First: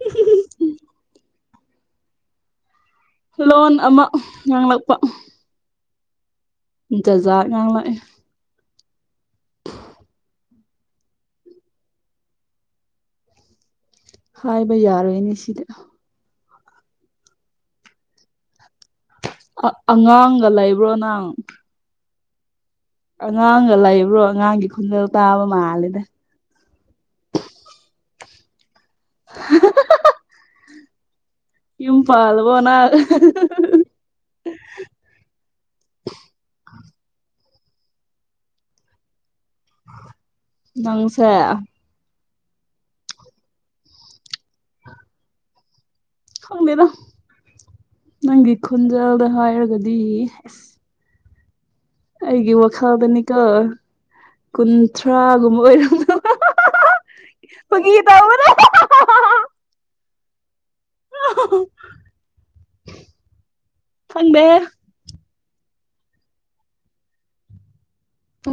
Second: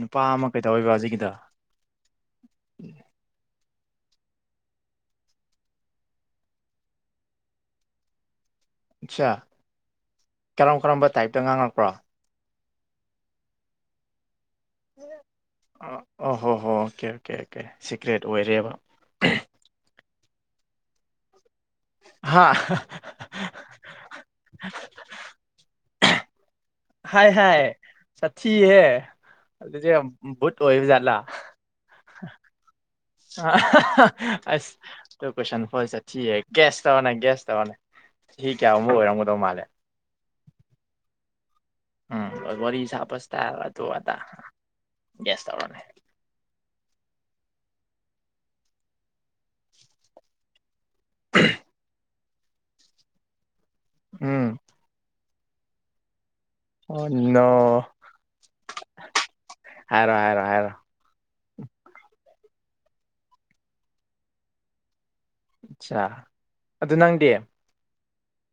ꯅꯨꯄꯥ ꯑꯃ ꯀꯩꯗꯧꯋꯦꯕ ꯍꯧꯖꯤꯛꯀꯤꯗꯣ ꯂꯣꯟ ꯑꯃ ꯉꯥꯡꯂꯛꯄ ꯖꯥꯠ ꯖꯥꯠ ꯉꯥꯡꯂꯛꯑꯦ ꯆꯥ ꯀꯔꯝ ꯀꯔꯝꯕ ꯇꯥꯏꯞꯇ ꯉꯥꯡꯉꯛꯄ꯭ꯔꯣ ꯍꯥꯏꯕ ꯌꯥꯔꯣꯏꯅꯦ ꯁꯤꯗ ꯑꯣ ꯍꯣ ꯍꯣ ꯑꯣꯀꯦ ꯑꯣꯀꯦ ꯑꯣꯀꯦ ꯁꯤꯀ꯭ꯔꯦꯠ ꯑꯣꯏꯔꯦꯕ ꯑꯥ ꯑꯉꯥꯡꯒ ꯂꯩꯕ꯭ꯔꯣ ꯅꯪ ꯍꯥꯥ ꯑꯉꯥꯡꯒ ꯂꯩꯕ꯭ꯔꯣ ꯑꯉꯥꯡꯒꯤ ꯈꯣꯟꯖꯦꯜ ꯇꯥꯕ ꯃꯥꯜꯂꯦꯗ ꯍꯥꯏ ꯍꯥꯏ ꯁꯥꯊꯤꯍꯦ ꯑꯗꯨꯗꯤ ꯚꯨꯠ ꯑꯣꯏꯕ ꯖꯥꯠꯂꯥ ꯌꯨꯝ ꯄꯥꯜꯂꯕꯣ ꯅꯪ [unintelligible] ꯑꯁ ꯇꯨ ꯀꯣꯏꯁꯟ [unintelligible] ꯒꯦꯁ ꯇꯧꯋꯣꯅꯦ ꯒꯦꯁ ꯇꯧꯋꯣꯅꯦ ꯆꯍꯤ ꯀꯌꯥꯃꯨꯛ ꯑꯣꯏꯔꯝꯒꯗꯧ ꯃꯥꯜꯂꯤ ꯅꯪꯁꯦ ꯎꯝ ꯋꯥꯔꯤ ꯁꯥꯕ ꯏꯁꯇꯥꯏꯜ ꯑꯗꯨ ꯑꯗꯥ ꯒꯦꯁ ꯇꯧꯔꯣꯅꯦ ꯈꯪꯗꯦꯗ ꯅꯪꯒꯤ ꯈꯨꯟꯖꯦꯜꯗ ꯍꯥꯏꯔꯒꯗꯤ ꯑꯁ [unintelligible] ꯑꯩꯒꯤ ꯋꯥꯈꯜꯗꯅꯤꯀꯣ ꯎꯝ ꯀꯨꯟꯊ꯭ꯔꯥꯒꯨꯝꯕ ꯑꯣꯏꯔꯝꯗꯧ ꯑꯣ ꯅꯣ [unintelligible] ꯐꯥꯒꯤ ꯇꯧꯕꯅꯦ [unintelligible] ꯍꯥꯏꯔꯣ ꯍꯥꯏꯔꯣ ꯍꯥꯏꯔꯣ ꯈꯪꯗꯦ ꯆꯥ ꯑꯗꯨ ꯅꯪꯗꯤ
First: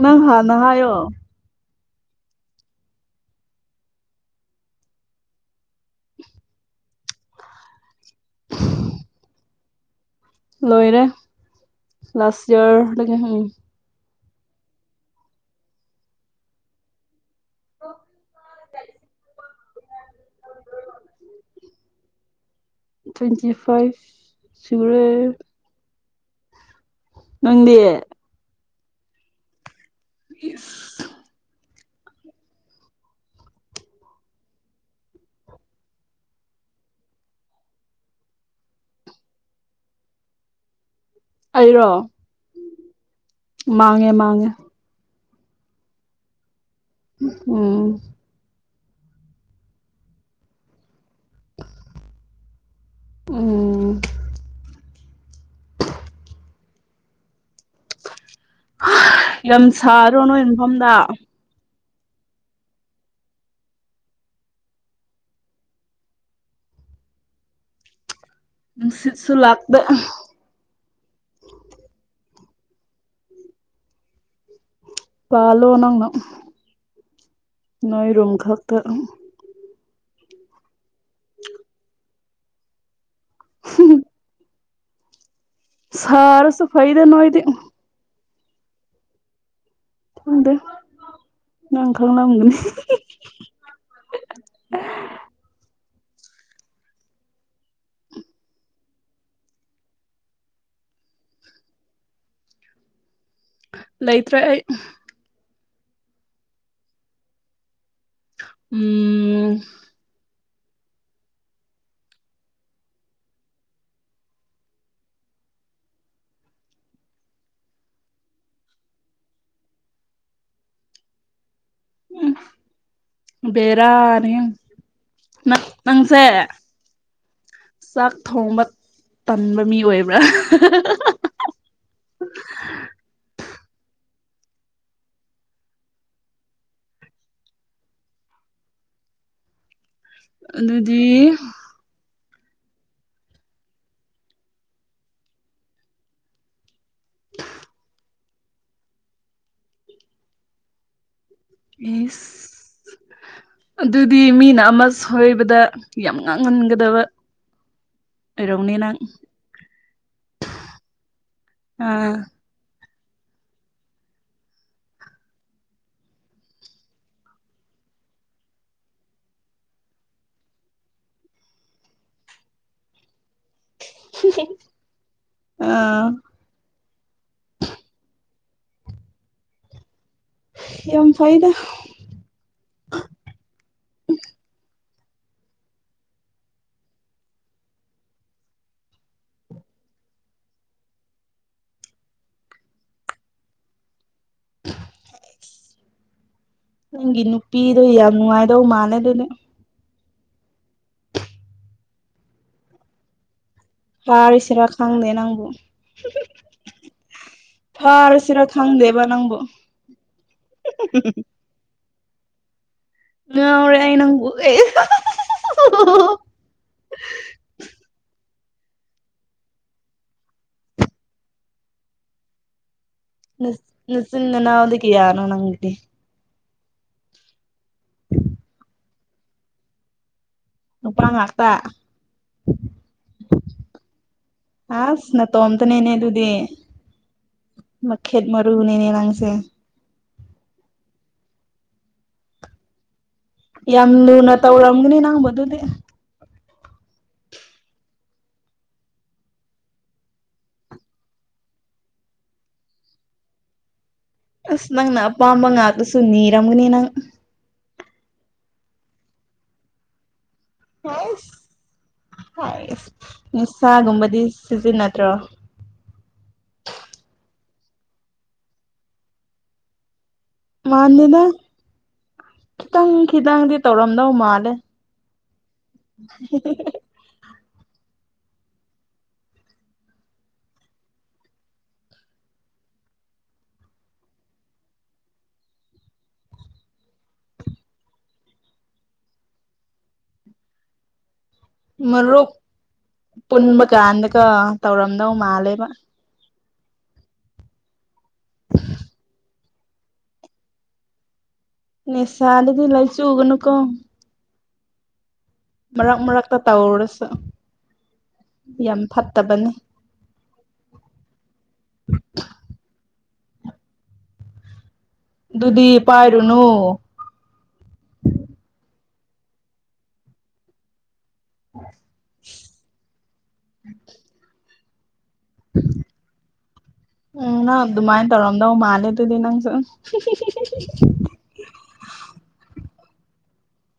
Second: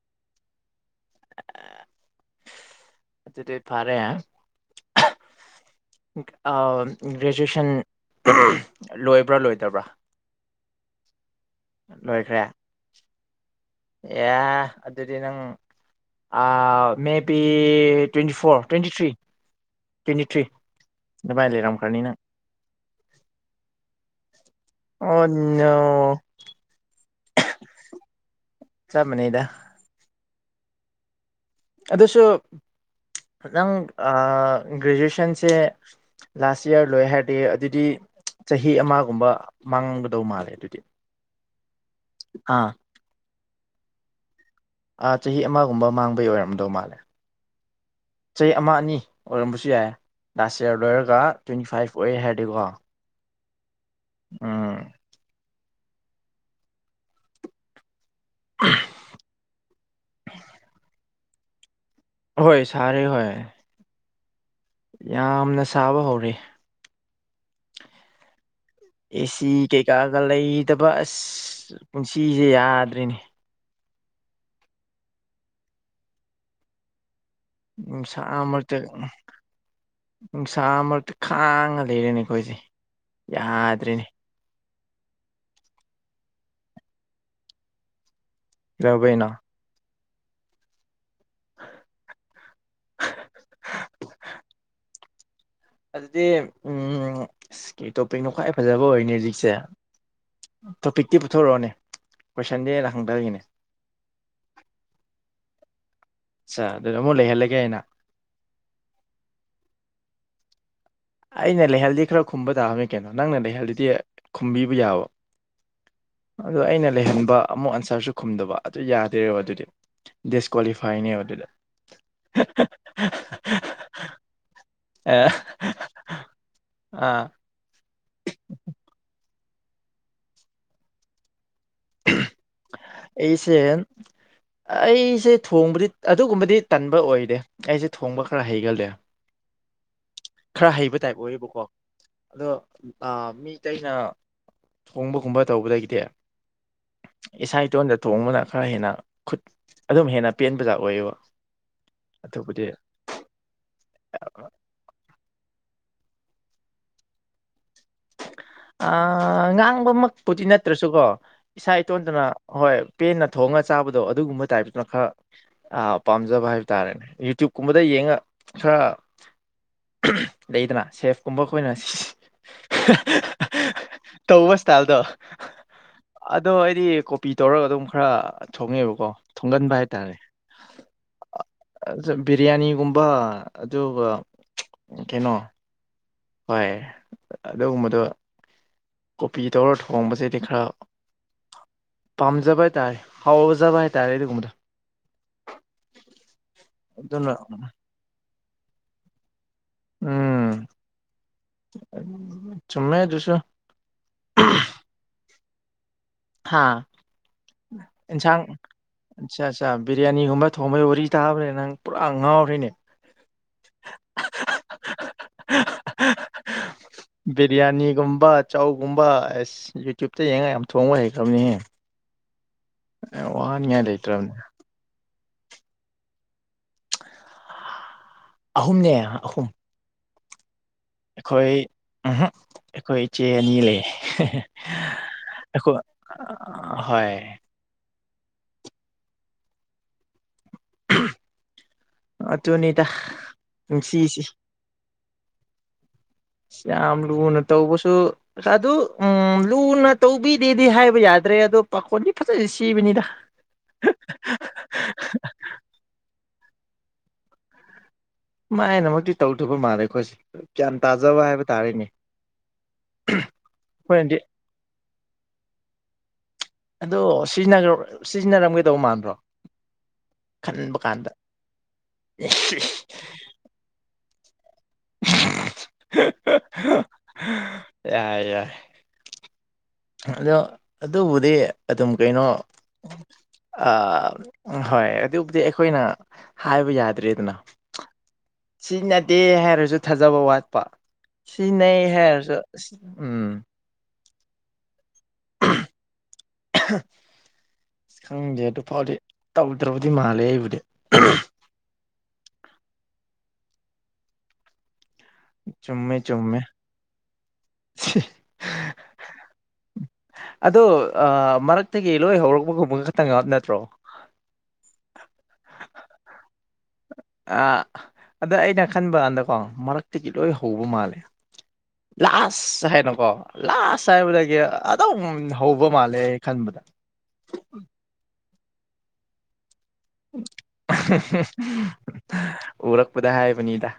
ꯅꯪ ꯍꯥꯟꯅ ꯍꯥꯏꯌꯣ ꯑꯗꯨꯗꯤ ꯐꯔꯦ ꯑꯥꯎꯟ ꯒ꯭ꯔꯦꯖꯨꯁꯟ ꯂꯣꯏꯕ꯭ꯔꯥ ꯂꯣꯏꯗꯕ꯭ꯔꯥ ꯂꯣꯏꯔꯦ ꯂꯣꯏꯈ꯭ꯔꯦ ꯂꯥꯁ ꯏꯌꯔ [unintelligible] ꯑꯦ ꯑꯗꯨꯗꯤ ꯅꯪ ꯑꯥ maybe twenty four twenty three twenty three ꯑꯗꯨꯃꯥꯏ ꯂꯩꯔꯝꯒꯅꯤ ꯅꯪ ꯇ꯭ꯋꯦꯟꯇꯤ ꯐꯥꯏꯚ ꯑꯣ ꯁꯨꯔꯦ ꯅꯣ ꯅꯪꯗꯤ ꯆꯞ ꯃꯥꯟꯅꯩꯗ [unintelligible] ꯑꯗꯨꯁꯨ ꯅꯪ ꯑꯥ ꯒ꯭ꯔꯦꯖꯨꯁꯟꯁꯦ ꯂꯥꯁ ꯏꯌꯔ ꯂꯣꯏ ꯍꯥꯏꯔꯗꯤ ꯑꯗꯨꯗꯤ ꯆꯍꯤ ꯑꯃꯒꯨꯝꯕ ꯃꯥꯡꯒꯗꯧ ꯃꯥꯜꯂꯦ ꯑꯗꯨꯗꯤ ꯑꯩꯔꯣ ꯑꯥ ꯃꯥꯥꯡꯉꯦ ꯃꯥꯥꯡꯉꯦ ꯑꯥ ꯆꯍꯤ ꯑꯃꯒꯨꯝꯕ ꯃꯥꯡꯕꯩ ꯑꯣꯏꯔꯝꯗꯧ ꯃꯥꯜꯂꯦ ꯎꯝ ꯆꯍꯤ ꯑꯃ ꯑꯅꯤ ꯑꯣꯏꯔꯝꯕꯁꯨ ꯌꯥꯏ ꯂꯥꯁ ꯌꯔ ꯂꯣꯏꯔꯒ ꯇ꯭ꯋꯦꯟꯇꯤ ꯐꯥꯏꯚ ꯑꯣꯏꯌꯦ ꯍꯥꯏꯔꯗꯤꯀꯣ ꯎꯝ ꯎꯝ ꯍꯥ ꯌꯥꯝ ꯁꯥꯗꯔꯣ ꯅꯣꯏ ꯃꯐꯝꯗ ꯍꯣꯏ ꯁꯥꯔꯦ ꯍꯣꯏ ꯌꯥꯝꯅ ꯁꯥꯕ ꯍꯧꯔꯦ ꯅꯨꯡꯁꯤꯠꯁꯨ ꯑꯦꯁꯤ ꯂꯥꯛꯇꯦ ꯀꯩꯀꯥꯒ ꯂꯩꯇꯕ ꯑꯁ ꯄꯨꯟꯁꯤꯁꯦ ꯌꯥꯗ꯭ꯔꯦꯅꯦ ꯄꯥꯜꯂꯣ ꯅꯪꯅ ꯅꯣꯏ ꯅꯨꯡꯁꯥ ꯔꯨꯝ ꯃꯔꯛꯇ ꯈꯛꯇ ꯅꯨꯡꯁꯥ ꯃꯔꯛꯇ ꯈꯥꯡꯉ ꯂꯩꯔꯦꯅꯦ ꯑꯩꯈꯣꯏꯁꯦ ꯌꯥꯗ꯭ꯔꯦꯅꯦ ꯁꯥꯔꯁꯨ ꯐꯩꯗ ꯅꯣꯏꯗꯤ [unintelligible] ꯕꯩꯅꯣ ꯈꯪꯗꯦ ꯅꯪ ꯈꯪꯂꯝꯒꯅꯤ ꯑꯗꯨꯗꯤ ꯎꯝ ꯀꯩ ꯇꯣꯄꯤꯛꯅꯣ ꯈ꯭ꯋꯥꯏ ꯐꯖꯕ ꯑꯣꯏꯔꯅꯤ ꯍꯧꯖꯤꯛꯁꯦ ꯇꯣꯄꯤꯛꯇꯤ ꯄꯨꯊꯣꯔꯛꯑꯣꯅꯦ ꯀꯣꯏꯁꯟꯗꯤ ꯑꯩꯅ ꯍꯪꯗꯒꯤꯅꯦ ꯂꯩꯇ꯭ꯔꯦ ꯑꯩ ꯑꯠꯁꯥ ꯑꯗꯨꯗꯤ ꯑꯃꯨꯛ ꯂꯩꯍꯜꯂꯒꯦ ꯑꯩꯅ ꯎꯝ ꯑꯩꯅ ꯂꯩꯍꯜꯂꯤ ꯈꯔ ꯈꯨꯝꯕ ꯇꯥꯕꯅꯤ ꯀꯩꯅꯣ ꯅꯪꯅ ꯂꯩꯍꯜꯂꯤꯗꯤ ꯈꯨꯝꯕꯤꯕ ꯌꯥꯕ ꯑꯗꯨ ꯑꯩꯅ ꯂꯩꯍꯟꯕ ꯑꯃꯨꯛ ꯑꯟꯁꯔꯁꯨ ꯈꯨꯝꯗꯕ ꯑꯗꯨ ꯌꯥꯗꯦꯕ ꯑꯗꯨꯗꯤ ꯗꯤꯁꯀꯣꯂꯤꯐꯥꯏꯅꯦꯕ ꯑꯗꯨꯗ ꯎꯝ ꯕꯦꯔꯥꯅꯤ ꯅ ꯅꯪꯁꯦ ꯑꯥ ꯆꯥꯛ ꯊꯣꯡꯕ ꯇꯟꯕ ꯃꯤ ꯑꯣꯏꯕ꯭ꯔꯥ [inaudible] ꯑꯩꯁꯦ ꯑꯩꯁꯦ ꯊꯣꯡꯕꯗꯤ ꯑꯗꯨꯒꯨꯝꯕꯗꯤ ꯇꯟꯕ ꯑꯣꯏꯗꯦ ꯑꯩꯁꯦ ꯊꯣꯡꯕ ꯈꯔ ꯍꯩꯒꯜꯂꯦ ꯈꯔ ꯍꯩꯕ ꯑꯗꯨꯗꯤ ꯇꯥꯏꯞ ꯑꯣꯏꯌꯦꯕꯀꯣ ꯑꯗꯣ ꯃꯤ ꯇꯩꯅ ꯊꯣꯡꯕꯒꯨꯝꯕ ꯇꯧꯕꯗꯒꯤꯗꯤ ꯏꯁꯥ ꯏꯇꯣꯟꯗ ꯊꯣꯡꯕꯅ ꯈꯔ ꯍꯦꯟꯅ ꯈꯨꯠ ꯑꯗꯨꯝ ꯍꯦꯟꯅ ꯄꯦꯟꯕꯖꯥꯠ ꯑꯣꯏꯑꯦꯕ ꯏꯁ ꯑꯗꯨꯗꯤ ꯃꯤꯅ ꯑꯃ ꯁꯣꯏꯕꯗ ꯌꯥꯝ ꯉꯥꯡꯒꯟꯒꯗꯕ ꯑꯣꯏꯔꯝꯅꯤ ꯑ ꯅꯪ ꯉꯥꯡꯕꯃꯛꯄꯨꯗꯤ ꯅꯠꯇ꯭ꯔꯁꯨꯀꯣ ꯏꯁꯥ ꯑꯥ ꯏꯇꯣꯟꯇꯅ ꯍꯣꯏ ꯄꯦꯟꯅ ꯊꯣꯡꯉꯒ ꯆꯥꯕꯗꯣ ꯑꯗꯨꯒꯨꯝꯕ ꯇꯥꯏꯞꯇꯅ ꯈꯔ ꯑ ꯄꯥꯝꯖꯕ ꯍꯥꯏꯕ ꯇꯥꯔꯦꯅꯦ ꯌꯨꯇꯌ꯭ꯨꯕ ꯀꯨꯝꯕꯗ ꯌꯦꯡꯉ ꯈꯔ ꯂꯩꯗꯅ ꯁꯦꯐ ꯀꯨꯝꯕ ꯑꯩꯈꯣꯏꯅ ꯇꯧꯕ ꯏꯁꯇꯥꯏꯜꯗꯣ ꯑꯥ ꯑꯗꯣ ꯑꯩꯗꯤ ꯀꯣꯄꯤ ꯇꯧꯔꯒ ꯑꯗꯨꯝ ꯈꯔ ꯊꯣꯡꯉꯦꯕꯀꯣ ꯊꯣꯡꯒꯟꯕ ꯍꯥꯏꯇꯥꯔꯦ ꯌꯥꯝ ꯐꯩꯗꯥꯥ ꯕꯤꯔꯌꯥꯅꯤꯒꯨꯝꯕ ꯑꯗꯨꯒ ꯀꯩꯅꯣ ꯍꯣꯏ ꯑꯗꯨꯒꯨꯝꯕꯗꯣ ꯀꯣꯄꯤ ꯇꯧꯔ ꯊꯣꯡꯕꯁꯤꯗꯤ ꯈꯔ ꯄꯥꯝꯖꯕ ꯍꯥꯏꯇꯥꯔꯦ ꯍꯥꯎꯖꯕ ꯍꯥꯏꯇꯥꯔꯦ ꯑꯗꯨꯒꯨꯝꯕꯗ ꯅꯪꯒꯤ ꯑꯗꯨꯅ ꯅꯨꯄꯤꯗꯣ ꯌꯥꯝ ꯅꯨꯡꯉꯥꯏꯗꯧ ꯃꯥꯥꯟꯂꯦ ꯑꯗꯨꯗꯤ ꯎꯝ ꯆꯨꯝꯃꯦ ꯑꯗꯨꯁꯨ ꯄꯔꯤꯁꯤꯔꯥ ꯈꯪꯗꯦ ꯅꯪꯕꯨ ꯍꯥꯥ ꯏꯟꯁꯥꯡ ꯐꯥꯔꯁꯤꯔꯥ ꯈꯪꯗꯦꯕ ꯅꯪꯕꯨ ꯑꯠꯆꯥ ꯆꯥ ꯕꯤꯔꯌꯥꯅꯤꯒꯨꯝꯕ ꯊꯣꯕꯩ ꯋꯥꯔꯤ ꯇꯥꯕꯩꯔ ꯅꯪ ꯄꯨꯔꯥ ꯉꯥꯎꯔꯦꯅꯦ ꯉꯥꯎꯔꯦ ꯑꯩ ꯅꯪꯕꯨ [unintelligible] ꯕꯤꯔꯌꯥꯅꯤꯒꯨꯝꯕ ꯆꯧꯒꯨꯝꯕ ꯑꯁ ꯌꯨꯇ꯭ꯌꯨꯕꯇ ꯌꯦꯡꯉꯒ ꯌꯥꯝ ꯊꯣꯡꯕ ꯍꯩꯈ꯭ꯔꯕꯅꯤꯍꯦ ꯅꯥ ꯋꯥꯍꯟꯉꯥꯏ ꯂꯩꯇ꯭ꯔꯕꯅꯦ ꯅꯆꯤꯟꯅꯥꯅꯎꯗꯤ ꯀꯌꯥꯅꯣ ꯅꯪꯗꯤ ꯑꯍꯨꯝꯅꯦ ꯑꯍꯨꯝ ꯅꯨꯄꯥ ꯉꯥꯛꯇ ꯈꯣꯏ ꯎꯝꯍꯝ ꯈꯣꯏ ꯏꯆꯦ ꯑꯅꯤ ꯂꯩꯌꯦ ꯑꯁ ꯑꯈꯣ ꯅꯇꯣꯝꯇꯅꯤꯅꯦ ꯍꯣꯏ ꯃꯥꯈꯦꯠ ꯃꯔꯨꯅꯤꯅꯦ ꯅꯪꯁꯦ ꯑꯗꯨꯅꯤꯗ ꯌꯥꯝ ꯄꯨꯟꯁꯤꯁꯤ ꯂꯨꯅ ꯇꯧꯔꯝꯒꯅꯤ ꯅꯪꯕꯨ ꯗꯨꯗꯤ ꯌꯥꯝ ꯂꯨꯅ ꯇꯧꯕꯁꯨ ꯑꯗꯨ ꯎꯝ ꯂꯨꯅ ꯇꯧꯕꯤꯗꯦꯗꯤ ꯍꯥꯏꯕ ꯌꯥꯗ꯭ꯔꯦ ꯑꯗꯣ ꯄꯥꯈꯣꯟꯗꯤ ꯐꯖꯟꯅꯗꯤ ꯁꯤꯕꯅꯤꯗ ꯑꯁ ꯅꯪꯅ ꯑꯄꯥꯝꯕ ꯉꯥꯛꯇꯁꯨꯅꯤꯔꯝꯒꯅꯤ ꯅꯪ ꯃꯥꯏꯅꯃꯛꯇꯤ ꯇꯧꯗꯕ ꯃꯥꯜꯂꯦ ꯈꯣꯏꯁꯤ ꯍꯥꯏꯁ ꯑꯩꯈꯣꯏꯅꯗꯤ ꯅꯤꯁꯥꯒꯨꯝꯕꯗꯤ ꯁꯤꯖꯤꯟꯅꯗ꯭ꯔꯣ ꯑꯗꯣ ꯁꯤꯒ꯭ꯔꯕ ꯁꯤꯖꯤꯟꯅꯔꯝꯒꯗꯧꯕ ꯃꯥꯟꯕ꯭ꯔꯣ ꯈꯟꯕ ꯀꯥꯟꯗ ꯃꯥꯟꯗꯦꯗ ꯈꯤꯇꯪ ꯈꯤꯇꯪꯗꯤ ꯇꯧꯔꯝꯗꯧ ꯃꯥꯜꯂꯦ ꯍꯤ ꯍꯤ ꯍꯤ ꯌꯥꯏ ꯌꯥꯏ ꯑꯗꯣ ꯑꯗꯨꯕꯨꯗꯤ ꯑꯗꯨꯝ ꯀꯩꯅꯣ ꯑꯥ ꯍꯣꯏ ꯑꯗꯨꯕꯨꯗꯤ ꯑꯩꯈꯣꯏꯅ ꯍꯥꯏꯕ ꯌꯥꯗ꯭ꯔꯦꯗꯅ ꯁꯤ ꯅꯠꯗꯦ ꯍꯥꯏꯔꯁꯨ ꯊꯥꯖꯕ ꯋꯥꯠꯄ ꯁꯤꯅꯦ ꯍꯥꯏꯔꯁꯨ ꯎꯝ ꯀꯥꯟꯗ ꯀꯣ ꯇꯧꯔꯝꯗꯧ ꯃꯥꯜꯂꯦꯕ [unintelligible] ꯈꯪꯗꯦ ꯑꯗꯨ ꯐꯥꯎꯗꯤ ꯇꯧꯗ꯭ꯔꯕꯗꯤ ꯃꯥꯜꯂꯦ ꯑꯩꯕꯨꯗꯤ ꯅꯤꯁꯥꯗꯗꯤ ꯂꯥꯏꯆꯨꯒꯅꯨꯀꯣ ꯆꯨꯝꯃꯦ ꯃꯔꯛ ꯃꯔꯛꯇ ꯆꯨꯝꯃꯦ ꯇꯧꯔꯁꯨ ꯌꯥꯝ ꯐꯠꯇꯕꯅꯤ ꯑꯗꯣ ꯑꯥ ꯃꯔꯛꯇꯒꯤ ꯂꯣꯏ ꯍꯧꯔꯛꯄꯒꯨꯝꯕ ꯈꯇꯪ ꯅꯠꯇ꯭ꯔꯣ ꯑꯗꯨꯗꯤ ꯄꯥꯏꯔꯨꯅꯨ ꯑꯥ ꯑꯗ ꯑꯩꯅ ꯈꯟꯕ ꯀꯥꯟꯗꯀꯣ ꯃꯔꯛꯇꯒꯤ ꯂꯣꯏ ꯍꯧꯕ ꯃꯥꯜꯂꯦ ꯂꯥꯁ ꯍꯥꯏꯅꯀꯣ ꯂꯥꯁ ꯍꯥꯏꯕꯗꯒꯤ ꯑꯗꯨꯝ ꯍꯧꯕ ꯃꯥꯜꯂꯦ ꯈꯟꯕꯗ ꯎꯝ ꯅꯪ ꯑꯗꯨꯃꯥꯏ ꯇꯧꯔꯝꯗꯧ ꯃꯥꯜꯂꯦ ꯑꯗꯨꯗꯤ ꯅꯪꯁꯨ ꯎꯔꯛꯄꯗ ꯍꯥꯏꯕꯅꯤꯗ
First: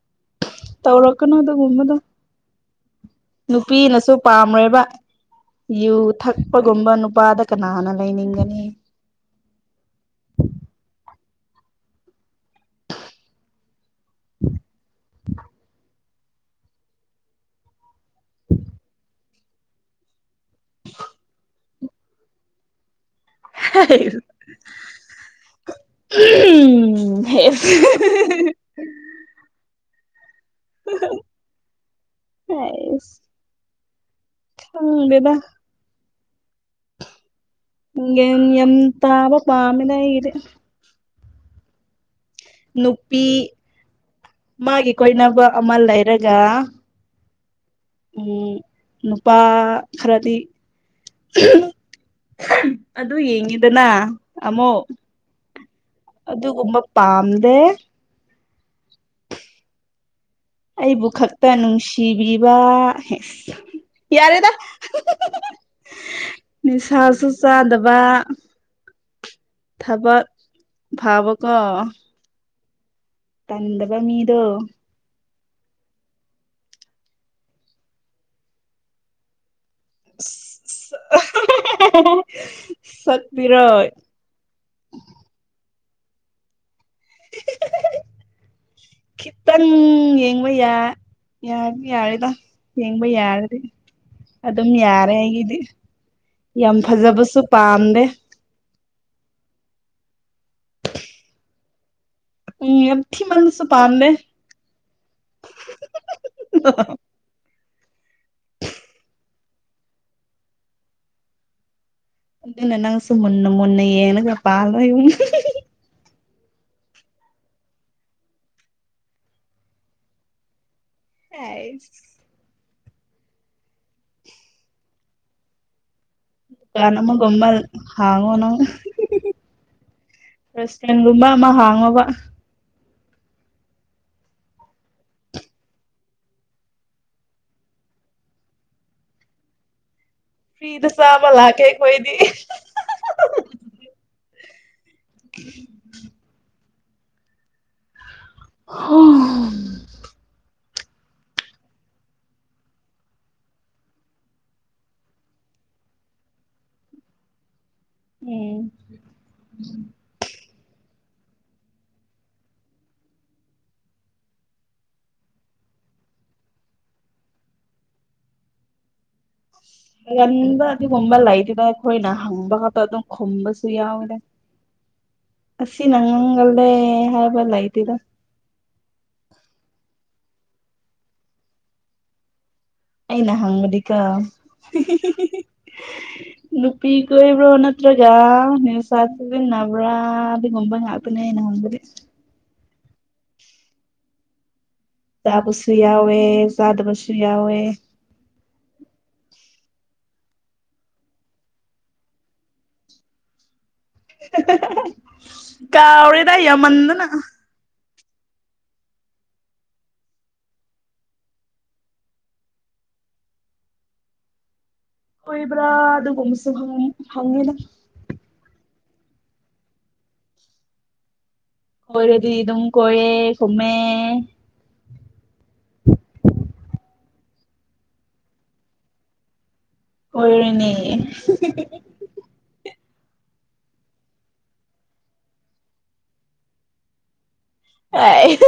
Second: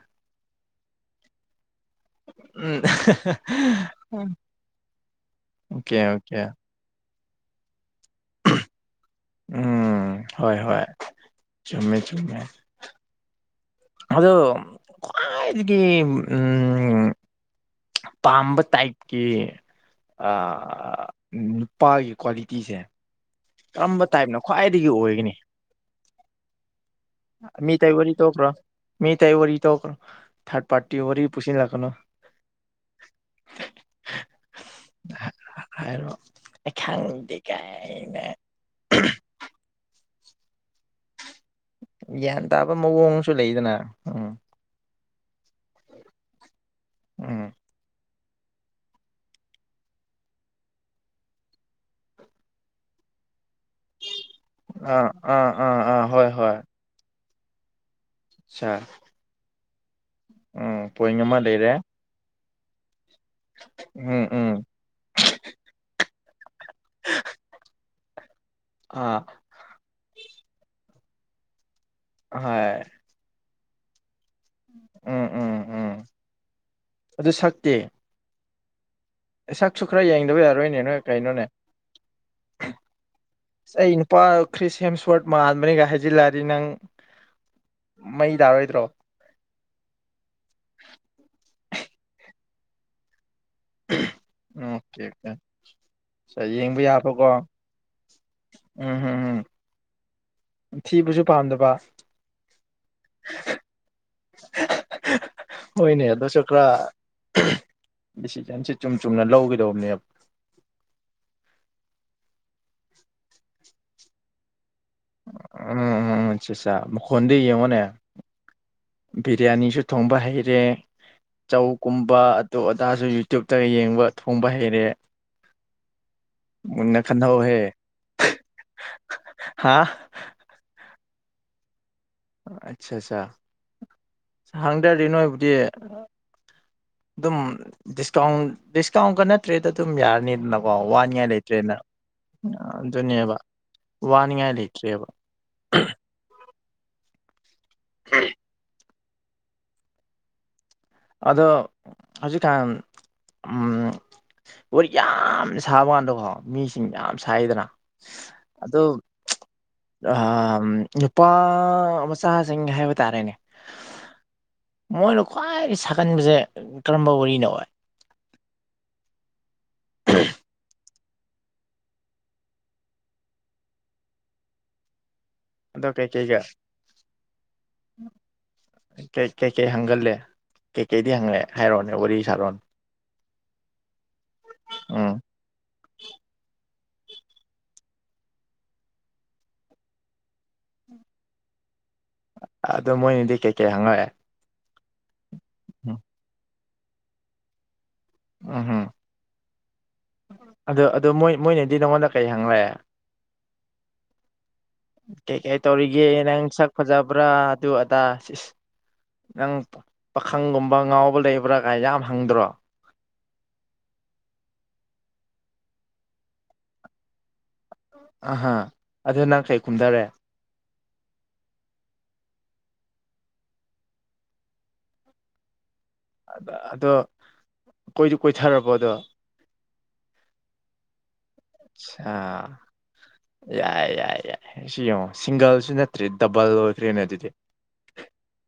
ꯇꯧꯔꯛ ꯀꯅꯣ ꯑꯗꯨꯒꯨꯝꯕꯗꯨ ꯎꯝ ꯅꯨꯄꯤꯅꯁꯨ ꯄꯥꯝꯔꯣꯏꯕ ꯌꯨ ꯑꯣꯀꯦ ꯑꯣꯀꯦ ꯊꯛꯄꯥ ꯒꯨꯝꯕ ꯅꯨꯄꯥꯗ ꯀꯅꯥꯅ ꯂꯩꯅꯤꯡꯒꯅꯤ ꯎꯝ ꯍꯣꯏ ꯍꯣꯏ ꯆꯨꯝꯃꯦ ꯆꯨꯝꯃꯦ ꯑꯗꯣ ꯈ꯭ꯋꯥꯏꯗꯒꯤ ꯎꯝ ꯄꯥꯝꯕ ꯇꯥꯏꯞꯀꯤ ꯑꯥ ꯅꯨꯄꯥꯒꯤ ꯀ꯭ꯋꯥꯂꯤꯇꯤꯁꯦ ꯀꯔꯝꯕ ꯇꯥꯏꯞꯅ ꯈ꯭ꯋꯥꯏꯗꯒꯤ ꯑꯣꯏꯒꯅꯤ ꯎꯝ ꯃꯤ ꯑꯇꯩ ꯋꯥꯔꯤ ꯇꯣꯛꯈ꯭ꯔꯣ ꯍꯦ ꯃꯤ ꯇꯩ ꯋꯥꯔꯤ ꯇꯣꯛꯈꯔꯣ ꯊꯥꯔꯗ ꯄꯥꯔꯇꯤ ꯋꯥꯔꯤ ꯄꯨꯁꯤꯜꯂꯛꯀꯅ‌ꯣ ꯈꯪꯗꯦꯗ ꯍꯥꯏꯔꯣ ꯑꯩ ꯈꯪꯗꯤ ꯒ꯭ꯌꯥꯟ ꯌꯥꯝ ꯇꯕ ꯄꯥꯝꯃꯤꯗ ꯑꯩꯒꯤꯗꯤ ꯒ꯭ꯌꯥꯟ ꯇꯥꯕ ꯅꯨꯄꯤ ꯃꯑꯣꯡꯁꯨ ꯂꯩꯗꯅ ꯎꯝ ꯃꯥꯒꯤ ꯀꯣꯏꯅꯕ ꯑꯃ ꯂꯩꯔꯒ ꯎꯝ ꯎꯝ ꯅꯨꯄꯥ ꯈꯔꯗꯤ ꯑꯗꯨ ꯌꯦꯡꯉꯤꯗꯅ ꯑꯃꯨꯛ ꯑꯥ ꯑꯥ ꯑꯥ ꯑꯥ ꯍꯣꯏ ꯍꯣꯏ ꯑꯗꯨꯒꯨꯝꯕ ꯄꯥꯝꯗꯦ [unintelligible] [inaudible] ꯑꯩꯕꯨ ꯄꯣꯏꯟ ꯑꯃ ꯈꯛꯇ ꯂꯩꯔꯦ ꯅꯨꯡꯁꯤꯕꯤꯕ ꯍ‌ꯦ ꯎꯝ ꯎꯝ ꯌꯥꯔꯦꯗ ꯅꯤꯁꯥꯁꯨ ꯆꯥꯗꯕ ꯑ ꯊꯕꯛ ꯐꯕꯀꯣ ꯍꯣꯏ ꯇꯟꯗꯕ ꯃꯤꯗꯣ ꯎꯝ ꯎꯝ ꯎꯝ ꯑꯗꯨ ꯁꯛꯇꯤ ꯁꯛꯁꯨ ꯈꯔ ꯌꯦꯡꯗꯕ ꯌꯥꯔꯣꯏꯅꯦ ꯅꯣꯏ ꯀꯩꯅꯣꯅꯦ ꯁꯛꯇꯤꯔꯣ ꯑꯁ ꯑꯩ ꯅꯨꯄꯥ ꯈ꯭ꯔꯤꯁ ꯍꯦꯝ ꯁꯣꯔꯠ ꯃꯉꯥꯟꯕꯅꯤꯒ ꯍꯥꯏꯖꯤꯜꯂꯛꯑꯗꯤ ꯅꯪ ꯃꯩ ꯇꯥꯔꯣꯏꯗ꯭ꯔꯣ ꯈꯤꯇꯪ ꯌꯦꯡꯕ ꯌꯥ ꯌꯥꯔꯗꯤ ꯌꯥꯔ‌ꯦꯗ ꯌꯦꯡꯕ ꯌꯥꯔꯗꯤ ꯎꯝ ꯑꯗꯨꯝ ꯑꯣꯀꯦ ꯌꯥꯔꯦ ꯑꯩꯒꯤꯗꯤ ꯑꯣꯀꯦ ꯌꯥꯝ ꯌꯦꯡꯕ ꯐꯖꯕꯁꯨ ꯄꯥꯝꯗꯦ ꯎꯝꯍ ꯎꯝ ꯊꯤꯕꯁꯨ ꯄꯥꯝꯗꯕ ꯎꯝ ꯌꯥꯝ ꯊꯤꯃꯜꯂꯁꯨ ꯄꯥꯝꯗꯦ ꯗꯤꯁꯤꯖꯟꯁꯤ ꯆꯨꯝ ꯆꯨꯝꯅ ꯂꯧꯒꯗꯧꯕꯅꯦꯕ ꯑꯗꯨꯅ ꯅꯪꯁꯨꯨ ꯃꯨꯟꯅ ꯃꯨꯟꯅ ꯌꯦꯡꯉꯒ ꯄꯥꯜꯂꯣ ꯌꯨꯝ ꯎꯝ ꯎꯝ ꯑꯆꯥ ꯑꯆꯥꯆꯥ ꯃꯈꯣꯟꯗ‌ꯣ ꯌꯦꯡꯉꯣꯅꯦ ꯕꯤꯔꯌꯥꯅꯤꯁꯨ ꯊꯣꯡꯕ ꯍꯩꯔꯦ ꯆꯧꯒꯨꯝꯕ ꯑ ꯗꯨ ꯑꯗꯥꯖꯨ ꯌꯨꯇ꯭ꯌꯨꯨꯞꯇꯩ ꯌꯦꯡꯕ ꯊꯣꯡꯕ ꯍꯩꯔꯦ ꯀꯥꯟ ꯃꯨꯟꯅ ꯑꯃꯒꯨꯝꯕ ꯈꯟꯍꯧꯍꯦ ꯍꯥꯡꯉꯣꯅꯪ ꯍꯥ ꯔꯦꯁꯇꯨꯔꯦꯟꯒꯨꯝꯕ ꯑꯃ ꯍꯥꯡꯉꯣꯕ ꯑꯠ ꯁꯥ ꯁꯥ ꯍꯪꯗꯔꯗꯤ ꯅꯣꯏꯕꯨꯗꯤ ꯑꯗꯨꯝ ꯗꯤꯁꯀꯥꯎꯟ ꯗꯤꯁꯀꯥꯎꯟꯒ ꯅꯠꯇ꯭ꯔꯦꯗ ꯑꯗꯨꯝ ꯌꯥꯔꯅꯤ꯫ ꯐ꯭ꯔꯤꯗ ꯆꯥꯕ ꯂꯥꯛꯀꯦ ꯑꯩꯈꯣꯏꯗꯤ꯫ ꯑꯗꯨꯅꯦꯕ ꯋꯥꯅꯤꯡꯉꯥꯏ ꯂꯩꯇ꯭ꯔꯦꯕ꯫ [inaudible] [inaudible] [unintelligible] [unintelligible] ꯑꯗꯣ ꯍꯧꯖꯤꯛ ꯀꯥꯟ ꯎꯝ꯫ ꯋꯥꯔꯤ ꯌꯥꯝ ꯁꯥꯕꯥ ꯋꯥꯟꯗꯒ‌ꯣ ꯃꯤꯁꯤꯡ ꯌꯥꯝ ꯁꯥꯏꯗꯅ꯫ ꯑꯗꯣ ꯑꯥ ꯅꯨꯄꯥ ꯃꯆꯥꯁꯤꯡ ꯍꯥꯏꯕ ꯇꯥꯔꯦꯅꯦ ꯃꯣꯏꯅ ꯈ꯭ꯋꯥꯏ ꯁꯥꯒꯟꯕꯁꯦ ꯀꯔꯝꯕ ꯋꯥꯔꯤꯅ ꯑꫭꯏ ꯂꯝꯗ ꯑꯗꯨꯒꯨꯝꯕ ꯂꯩꯗꯦꯗ ꯑꯩꯈꯣꯏꯅ ꯍꯪꯕ ꯈꯛꯇ ꯑꯗꯨꯝ ꯈꯨꯝꯕꯁꯨ ꯌꯥꯎꯔꯦ ꯑꯗꯣ ꯑꯁꯤꯅ ꯀꯩꯀꯩꯒ ꯉꯪꯒꯜꯂꯦ ꯍꯥꯏꯕ ꯂꯩꯇꯦꯗ ꯀꯩꯀꯩ ꯍꯪꯒꯜꯂꯦ ꯀꯩꯀꯩꯗꯤ ꯍꯪꯉꯛꯑꯦ ꯍꯥꯏꯔꯣꯅꯦ ꯋꯥꯔꯤ ꯁꯥꯔꯣꯅꯦ ꯑꯩꯅ ꯍꯪꯕꯗꯤꯀꯣ ꯎꯝ [inaudible] ꯅꯨꯄꯤ ꯀꯣꯏꯕ꯭ꯔꯣ ꯅꯠꯇ꯭ꯔꯒ ꯅꯤꯁꯥ ꯁꯤꯖꯤꯟꯅꯕ꯭ꯔꯥ ꯑꯗꯨꯒꯝꯕ ꯉꯥꯛ ꯄꯅꯦ ꯑꯩꯅ ꯍꯪꯕꯗꯤ ꯑꯗꯣ ꯃꯣꯏꯅꯗꯤ ꯀꯩꯀꯩ ꯍꯪꯉꯛꯑꯦ ꯆꯥꯕꯁꯨ ꯎꯝ ꯌꯥꯎꯋꯦ ꯆꯥꯗꯕꯁꯨ ꯌꯥꯎꯋꯦ ꯎꯝ ꯑꯗꯨ ꯑꯗꯨ ꯃꯣꯏ ꯃꯣꯏꯅꯗꯤ ꯅꯪꯉꯣꯟꯗ ꯀꯩ ꯍꯪꯂꯦ ꯀꯩꯀꯩ ꯇꯧꯔꯤꯒꯦ ꯀꯥꯎꯔꯦꯗ ꯅꯪ ꯁꯛ ꯌꯥꯝꯃꯟꯗꯅ ꯐꯖꯕ꯭ꯔꯥ ꯑꯗꯨ ꯑꯗꯥ ꯅꯪ ꯄꯥꯈꯪꯒꯨꯝꯕ ꯉꯥꯎꯕ ꯂꯩꯕ꯭ꯔꯥ ꯀꯥꯏ ꯌꯥꯝ ꯍꯪꯗ꯭ꯔꯣ ꯀꯣꯏꯕ꯭ꯔꯥ ꯑꯗꯨꯒꯨꯝꯕꯁꯨ ꯍꯪꯉꯤ ꯍꯪꯉꯤꯗ ꯑꯍꯥ ꯑꯗꯨ ꯅꯪ ꯀꯩ ꯈꯨꯝꯗꯥꯔꯦ ꯀꯣꯏꯔꯗꯤ ꯑꯗꯨꯝ ꯀꯣꯏꯌꯦ ꯈꯨꯝꯃꯦ ꯑ ꯑꯗꯣ ꯀꯣꯏꯗꯤ ꯀꯣꯏꯊꯔꯕꯣ ꯑꯗꯣ ꯀꯣꯏꯔꯦꯅꯦ ꯑꯠꯁꯥ ꯌꯥꯏ ꯌꯥꯏ ꯌꯥꯏ ꯁꯤ ꯌꯦꯡꯉꯣ ꯁꯤꯡꯒꯜꯁꯨ ꯅꯠꯇ꯭ꯔꯦ ꯗꯕꯜ ꯑꯣꯏꯈ꯭ꯔꯦꯅꯦ ꯑꯗꯨꯗꯤ ꯍꫭꯏ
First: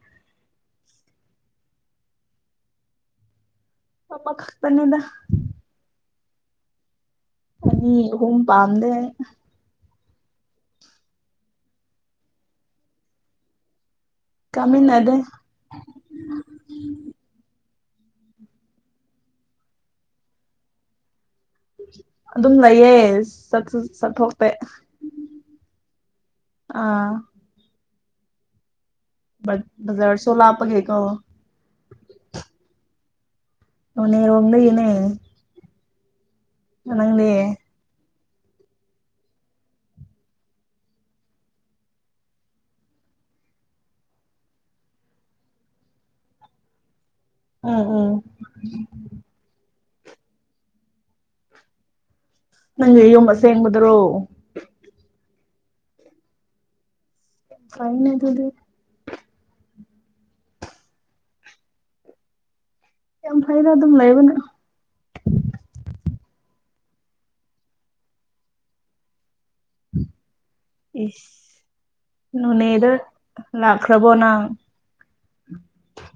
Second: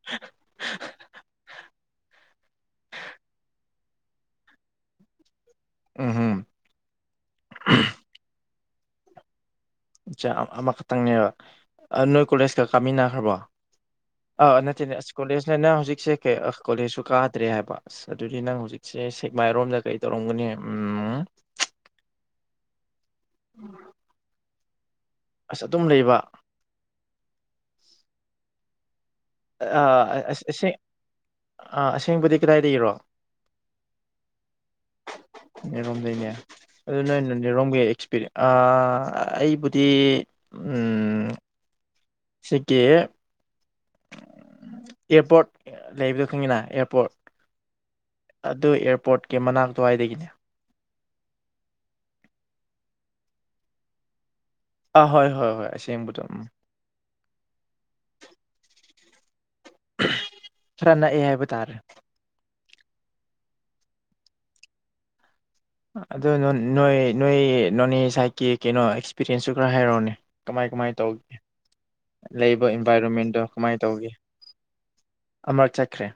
[unintelligible] ꯑꯃꯈꯛꯇꯅꯤꯗ ꯎꯝ ꯑꯅꯤ ꯑꯍꯨꯝ ꯄꯥꯝꯗꯦ ꯑꯠꯆꯥ ꯑꯃꯈꯛꯇꯪꯅꯦꯕ ꯅꯣꯏ ꯀꯣꯂꯦꯖꯀ ꯀꯥꯃꯤꯟꯅꯈ꯭ꯔꯕꯣ ꯑ ꯅꯠꯇꯦꯅꯦ ꯑꯁ ꯀꯥꯃꯤꯟꯅꯗꯦ ꯀꯣꯂꯦꯖꯅꯦꯅꯥ ꯍꯧꯖꯤꯛꯁꯦ ꯀꯩ ꯀꯣꯂꯦꯖꯁꯨ ꯀꯥꯗ꯭ꯔꯦ ꯍꯥꯏꯕ ꯑꯁ ꯑꯗꯨꯗꯤ ꯅꯪ ꯍꯧꯖꯤꯛꯁꯦ ꯁꯦꯛꯃꯥꯏꯔꯣꯝꯗ ꯀꯩ ꯇꯧꯔꯝꯒꯅꯤ ꯎꯝ ꯑꯗꯨꯝ ꯂꯩꯌꯦ ꯆꯠꯁꯨ ꯆꯠꯊꯣꯛꯇꯦ ꯑꯁ ꯑꯗꯨꯝ ꯂꯩꯕ ꯑꯥ ꯕꯖꯥꯔꯁꯨ ꯑꯥ ꯑꯁꯦꯡ ꯂꯥꯞꯄꯒꯤꯀꯣ ꯑꯁꯦꯡꯕꯗꯤ ꯀꯗꯥꯏꯗꯒꯤꯔꯣ ꯅꯣꯅꯦꯔꯣꯝꯗꯉꯤꯅꯦ ꯅꯦꯔꯣꯝꯗꯩꯅꯦ ꯑꯗꯨ ꯅꯣꯏ ꯅꯦꯔꯣꯝꯒꯤ ꯑꯦꯛꯁꯄꯤꯔꯤꯌꯦꯟꯁ ꯑꯥ ꯑꯩꯕꯨꯗꯤ ꯎꯝ ꯁꯤꯒꯤ ꯑꯦꯌꯔꯄꯣꯔꯠ ꯂꯩꯕꯗꯣ ꯈꯪꯉꯤꯅ ꯑꯦꯌꯔꯄꯣꯔꯠ ꯎꯝ ꯎꯝ ꯑꯗꯨ ꯑꯦꯌꯔꯄꯣꯔꯠꯀꯤ ꯃꯅꯥꯛ ꯑꯗꯨꯋꯥꯏꯗꯒꯤꯅꯦ ꯅꯪꯒꯤ ꯌꯨꯝ ꯑꯁꯦꯡꯕꯗꯔꯣ ꯑꯥ ꯍꯣꯏ ꯍꯣꯏ ꯍꯣꯏ ꯑꯁꯦꯡꯕꯗꯣ ꯎꯝ ꯐꯩꯅꯦ ꯑꯗꯨꯗꯤ ꯈꯔ ꯅꯛꯑꯦ ꯍꯥꯏꯕ ꯇꯥꯔꯦ ꯌꯥꯝ ꯐꯩꯗ ꯑꯗꯨꯝ ꯂꯩꯕꯅ ꯑꯗꯣ ꯅꯣ ꯅꯣꯏ ꯅꯣꯏ ꯅꯣꯅꯦ ꯁꯥꯏꯠꯀꯤ ꯀꯩꯅꯣ ꯄꯤꯆꯦꯟꯁꯁꯨ ꯈꯔ ꯍꯥꯏꯔꯛ ꯑꯣꯅꯦ ꯀꯃꯥꯏ ꯀꯃꯥꯏ ꯇꯧꯒꯦ ꯏꯁ ꯂꯩꯕ ꯅꯣꯅꯦꯗ ꯏꯟꯚꯥꯏꯔꯣꯃꯦꯟꯗꯣ ꯀꯃꯥꯏꯅ ꯇꯧꯒꯦ ꯂꯥꯛꯈ꯭ꯔꯕꯣ ꯅꯪ ꯑꯃꯔꯛ ꯆꯠꯈ꯭ꯔꯦ